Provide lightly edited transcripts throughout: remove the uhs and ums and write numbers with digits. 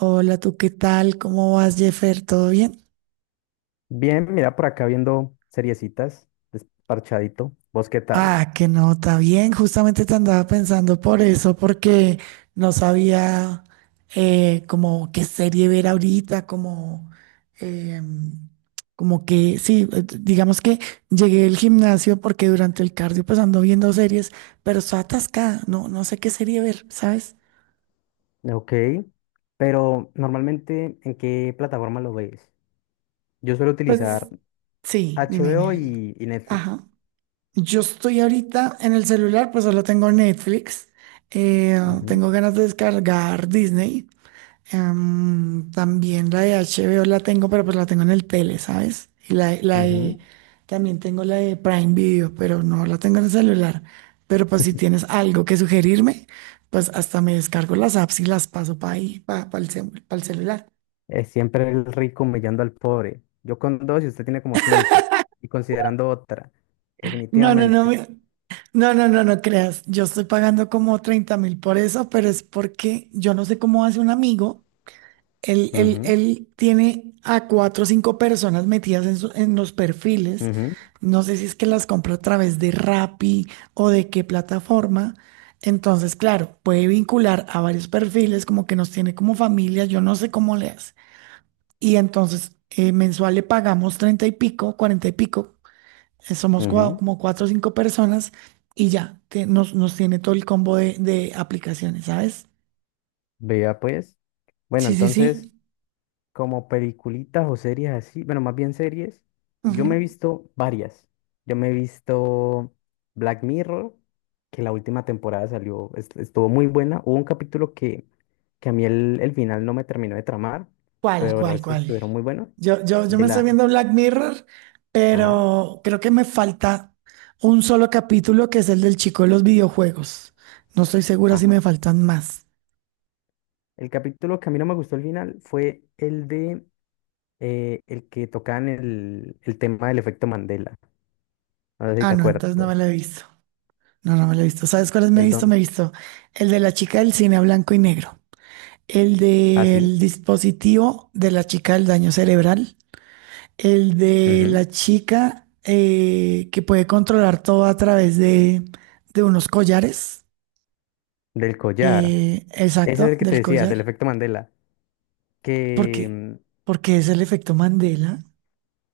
Hola, ¿tú qué tal? ¿Cómo vas, Jeffer? ¿Todo bien? Bien, mira, por acá viendo seriecitas, desparchadito. ¿Vos qué tal? Ah, qué nota, bien. Justamente te andaba pensando por eso, porque no sabía como qué serie ver ahorita, como, em, como que, sí, digamos que llegué al gimnasio porque durante el cardio pues ando viendo series, pero estoy atascada, no, no sé qué serie ver, ¿sabes? Ok, pero normalmente, ¿en qué plataforma lo ves? Yo suelo Pues utilizar sí, dime, HBO dime. y Netflix. Ajá. Yo estoy ahorita en el celular, pues solo tengo Netflix. eh, Ujú, Tengo ganas de descargar Disney. También la de HBO la tengo, pero pues la tengo en el tele, ¿sabes? Y ujú. también tengo la de Prime Video, pero no la tengo en el celular. Pero pues si tienes algo que sugerirme, pues hasta me descargo las apps y las paso para ahí, para el celular. Es siempre el rico humillando al pobre. Yo con dos y usted tiene como cinco. Y considerando otra, No, no, no. definitivamente. No, no, no, no creas. Yo estoy pagando como 30.000 por eso, pero es porque yo no sé cómo hace un amigo. Él, él, Ujú, él tiene a cuatro o cinco personas metidas en, en los perfiles. ujú, No sé si es que las compra a través de Rappi o de qué plataforma. Entonces, claro, puede vincular a varios perfiles, como que nos tiene como familia. Yo no sé cómo le hace. Y entonces, mensual le pagamos 30 y pico, 40 y pico somos ujú. como cuatro o cinco personas y ya, nos tiene todo el combo de aplicaciones, ¿sabes? Vea pues. Bueno, Sí, sí, entonces, sí. como peliculitas o series así, bueno, más bien series, yo me Ujú. he visto varias. Yo me he visto Black Mirror, que la última temporada salió, estuvo muy buena. Hubo un capítulo que a mí el final no me terminó de tramar, ¿Cuál, pero el cuál, resto cuál? estuvieron muy buenos. Yo De me estoy la... viendo Black Mirror, Ajá, pero creo que me falta un solo capítulo que es el del chico de los videojuegos. No estoy segura si ajá. me faltan más. El capítulo que a mí no me gustó el final fue el de... el que tocaban el tema del efecto Mandela. No sé si Ah, te no, entonces no me lo acuerdas. he visto. No, no me lo he visto. ¿Sabes cuáles me he El visto? Me don. he visto el de la chica del cine a blanco y negro, el Ah, sí. del dispositivo de la chica del daño cerebral. El de Ujú. la chica que puede controlar todo a través de unos collares. Del collar. Ese es Exacto, el que te del decía, collar. del efecto Mandela, Porque que mm, es el efecto Mandela.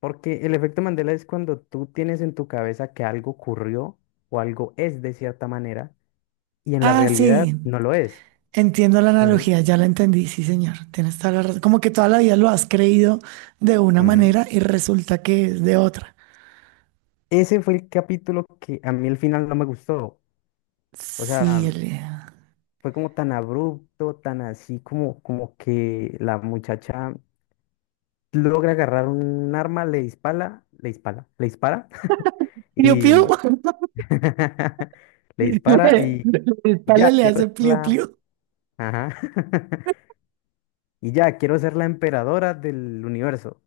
porque el efecto Mandela es cuando tú tienes en tu cabeza que algo ocurrió o algo es de cierta manera y en la Ah, realidad sí. no lo es. Entiendo la Ujú, analogía, ya la entendí, sí, señor. Tienes toda la razón. Como que toda la vida lo has creído de una ujú. manera y resulta que es de otra. Ese fue el capítulo que a mí al final no me gustó. O Sí, sea, el... fue como tan abrupto, tan así como, como que la muchacha logra agarrar un arma, le dispara, le dispara, le dispara. Piu, y piu. mm, Le dispara La y ya, espalda le quiero hace ser pliu, la... pliu. Ajá. Y ya, quiero ser la emperadora del universo.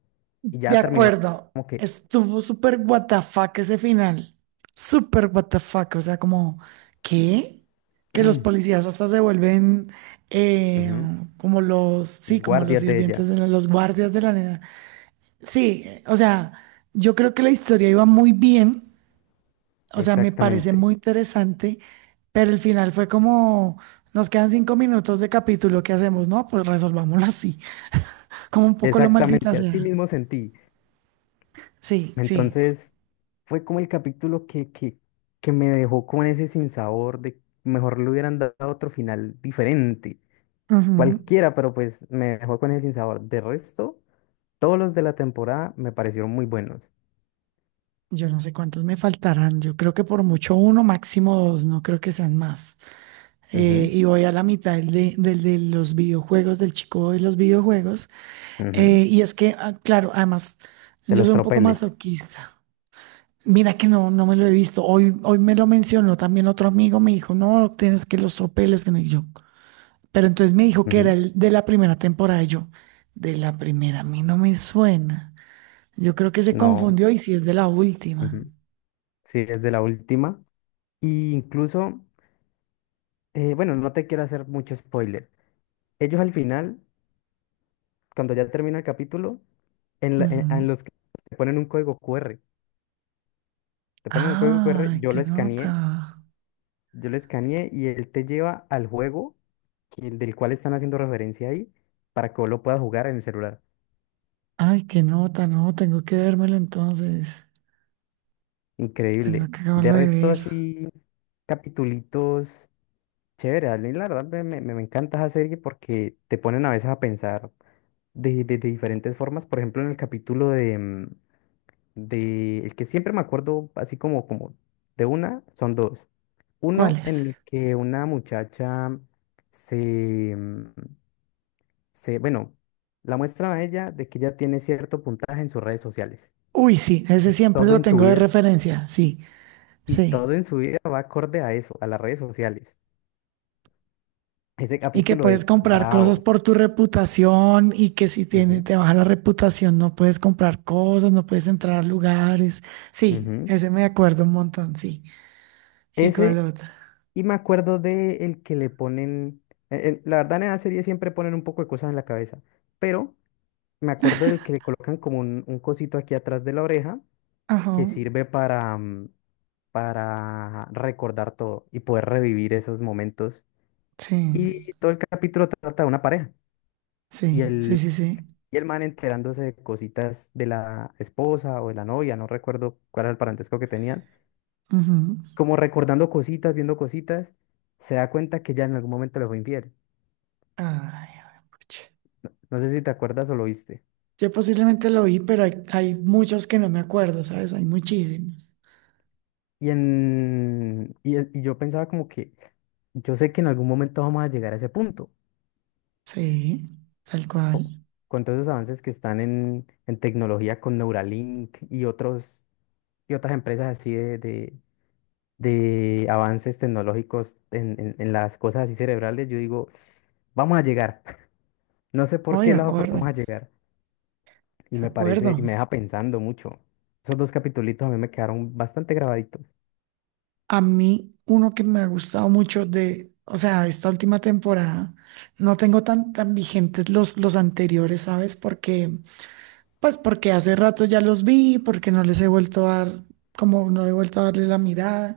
Y De ya terminó acuerdo, como que... estuvo súper what the fuck ese final. Súper what the fuck, o sea, como, ¿qué? Que los policías hasta se vuelven eh, Ujú. como los, sí, como Guardias de ella. Los guardias de la nena. Sí, o sea, yo creo que la historia iba muy bien, o sea, me parece Exactamente. muy interesante, pero el final fue como, nos quedan 5 minutos de capítulo, ¿qué hacemos? No, pues resolvámoslo así, como un poco lo maldita Exactamente. Así sea. mismo sentí. Sí, sí. Entonces, fue como el capítulo que me dejó con ese sinsabor de mejor le hubieran dado otro final diferente. Ujú. Cualquiera, pero pues me dejó con ese sinsabor. De resto... Todos los de la temporada me parecieron muy buenos. Yo no sé cuántos me faltarán. Yo creo que por mucho uno, máximo dos, no creo que sean más. Ujú, Y voy a la mitad del de los videojuegos, del chico de los videojuegos. ujú. Y es que, ah, claro, además, De yo los soy un poco tropeles. masoquista. Mira que no, no me lo he visto. Hoy me lo mencionó también otro amigo, me dijo, no, tienes que los tropeles, que no y yo. Pero entonces me dijo que era Ujú. el de la primera temporada. Y yo, de la primera, a mí no me suena. Yo creo que se No. confundió y si es de la última. Ujú. Sí, es de la última. Y incluso, bueno, no te quiero hacer mucho spoiler. Ellos al final, cuando ya termina el capítulo, en los que te ponen un código QR. Te ponen un código QR, ¡Ay, qué nota! yo lo escaneé y él te lleva al juego del cual están haciendo referencia ahí para que vos lo puedas jugar en el celular. ¡Ay, qué nota! No, tengo que vérmelo entonces. Tengo Increíble. que De acabarlo de resto, ver. así, capitulitos chéveres. A mí, la verdad, me encanta esa serie porque te ponen a veces a pensar de diferentes formas. Por ejemplo, en el capítulo de... El que siempre me acuerdo, así como, como de una, son dos. ¿Cuál Uno en es? el que una muchacha se, mm, bueno, la muestran a ella de que ella tiene cierto puntaje en sus redes sociales. Uy, sí, ese Y siempre todo lo en su tengo de vida referencia. Sí, Y sí. todo en su vida va acorde a eso, a las redes sociales. Ese Y que capítulo puedes es comprar cosas bravo. por tu reputación y que si tiene, Ujú, te baja la reputación no puedes comprar cosas, no puedes entrar a lugares. Sí, ujú. ese me acuerdo un montón, sí. ¿Y cuál Ese, otra? y me acuerdo de el que le ponen, la verdad en la serie siempre ponen un poco de cosas en la cabeza, pero me acuerdo del que le colocan como un cosito aquí atrás de la oreja Ajá, que sirve para, para recordar todo y poder revivir esos momentos. sí, Y todo el capítulo trata de una pareja. y sí, el sí, sí, sí. Y el man enterándose de cositas de la esposa o de la novia, no recuerdo cuál era el parentesco que tenían, Ujú. como recordando cositas, viendo cositas, se da cuenta que ya en algún momento le fue infiel. Ay, a ver, pucha. No sé si te acuerdas o lo viste. Yo posiblemente lo vi, pero hay muchos que no me acuerdo, ¿sabes? Hay muchísimos. Y yo pensaba como que yo sé que en algún momento vamos a llegar a ese punto, Sí, tal cual. con todos esos avances que están en tecnología con Neuralink y otros, y otras empresas así de avances tecnológicos en las cosas así cerebrales, yo digo, vamos a llegar. No sé No, por de qué lado, pero vamos acuerdo, a llegar. Y de me parece, acuerdo. y me deja pensando mucho. Esos dos capitulitos a mí me quedaron bastante grabaditos. A mí, uno que me ha gustado mucho de, o sea, esta última temporada, no tengo tan, tan vigentes los anteriores, ¿sabes? Porque, pues porque hace rato ya los vi, porque no les he vuelto a dar, como no he vuelto a darle la mirada.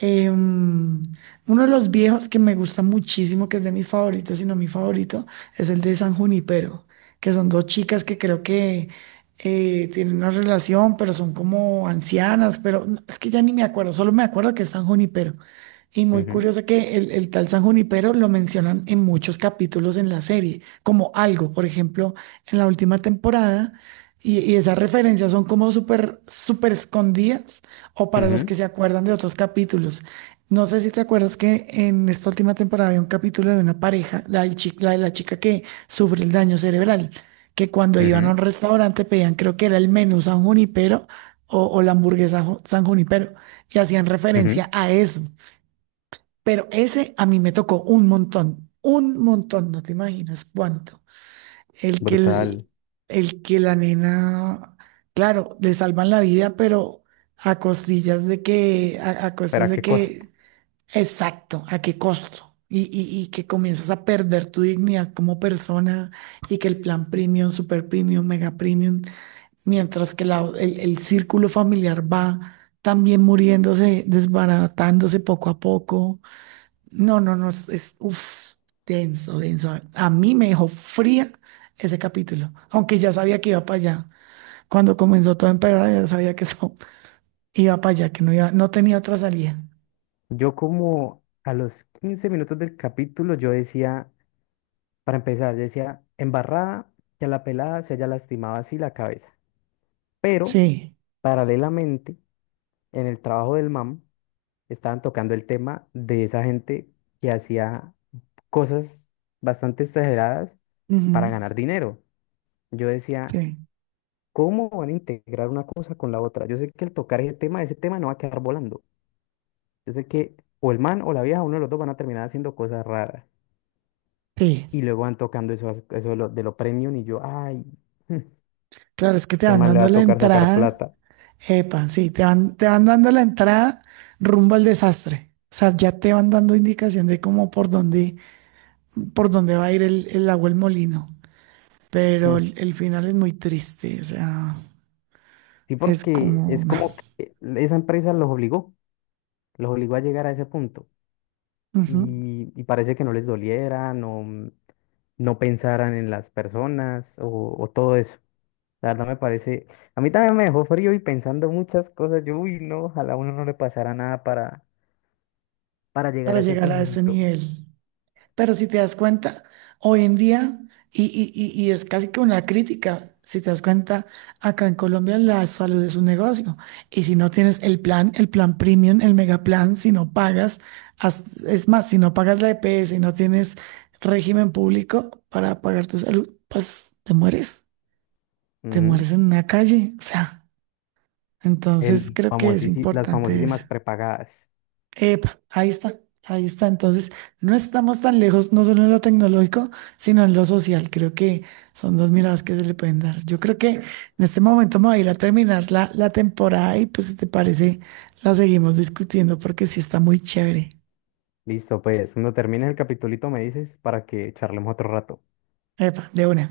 Em, Uno de los viejos que me gusta muchísimo, que es de mis favoritos, si no mi favorito, es el de San Junipero, que son dos chicas que creo que tienen una relación, pero son como ancianas, pero es que ya ni me acuerdo, solo me acuerdo que es San Junipero. Y muy Ujú, curioso que el tal San Junipero lo mencionan en muchos capítulos en la serie, como algo, por ejemplo, en la última temporada, y esas referencias son como súper, súper escondidas o para los que ujú, se acuerdan de otros capítulos. No sé si te acuerdas que en esta última temporada había un capítulo de una pareja, la, la de la chica que sufre el daño cerebral, que cuando iban a un ujú, restaurante pedían, creo que era el menú San Junipero o la hamburguesa San Junipero, y hacían ujú. referencia a eso. Pero ese a mí me tocó un montón, no te imaginas cuánto. El que, Brutal. el, el que la nena, claro, le salvan la vida, pero a costillas de que, a ¿Pero costas a de qué costo? que, exacto, a qué costo. Y que comienzas a perder tu dignidad como persona y que el plan premium, super premium, mega premium, mientras que el círculo familiar va también muriéndose, desbaratándose poco a poco. No, no, no, es, uf, denso, denso. A mí me dejó fría ese capítulo, aunque ya sabía que iba para allá. Cuando comenzó todo a empeorar, ya sabía que eso iba para allá, que no iba, no tenía otra salida. Yo como a los 15 minutos del capítulo, yo decía, para empezar, yo decía, embarrada, que a la pelada se haya lastimado así la cabeza. Pero, Sí, paralelamente, en el trabajo del mam, estaban tocando el tema de esa gente que hacía cosas bastante exageradas para ujú, ganar dinero. Yo decía, sí, ¿cómo van a integrar una cosa con la otra? Yo sé que al tocar ese tema no va a quedar volando. Yo sé que o el man o la vieja, uno de los dos van a terminar haciendo cosas raras. sí. Y luego van tocando eso, eso de de lo premium y yo, ay, mm, Claro, es que te ese van man le va dando a la tocar sacar entrada, plata. epa, sí, te van dando la entrada rumbo al desastre. O sea, ya te van dando indicación de cómo por dónde va a ir el agua el molino. Pero Mm. El final es muy triste, o sea. Sí, Es porque como es como que esa empresa los obligó a llegar a ese punto. ujú, Y parece que no les doliera, no pensaran en las personas o todo eso. La verdad me parece, a mí también me dejó frío y pensando muchas cosas. Yo, uy, no, ojalá a uno no le pasara nada para, para llegar para a ese llegar a ese punto. nivel. Pero si te das cuenta, hoy en día, y es casi que una crítica, si te das cuenta, acá en Colombia la salud es un negocio. Y si no tienes el plan premium, el mega plan, si no pagas, es más, si no pagas la EPS y no tienes régimen público para pagar tu salud, pues te Ujú. mueres en una calle. O sea, entonces creo que es Las importante eso. famosísimas prepagadas. Epa, ahí está, ahí está. Entonces, no estamos tan lejos, no solo en lo tecnológico, sino en lo social. Creo que son dos miradas que se le pueden dar. Yo creo que en este momento me voy a ir a terminar la, la temporada y pues si te parece, la seguimos discutiendo porque sí está muy chévere. Listo, pues, cuando termine el capitulito me dices para que charlemos otro rato. Epa, de una.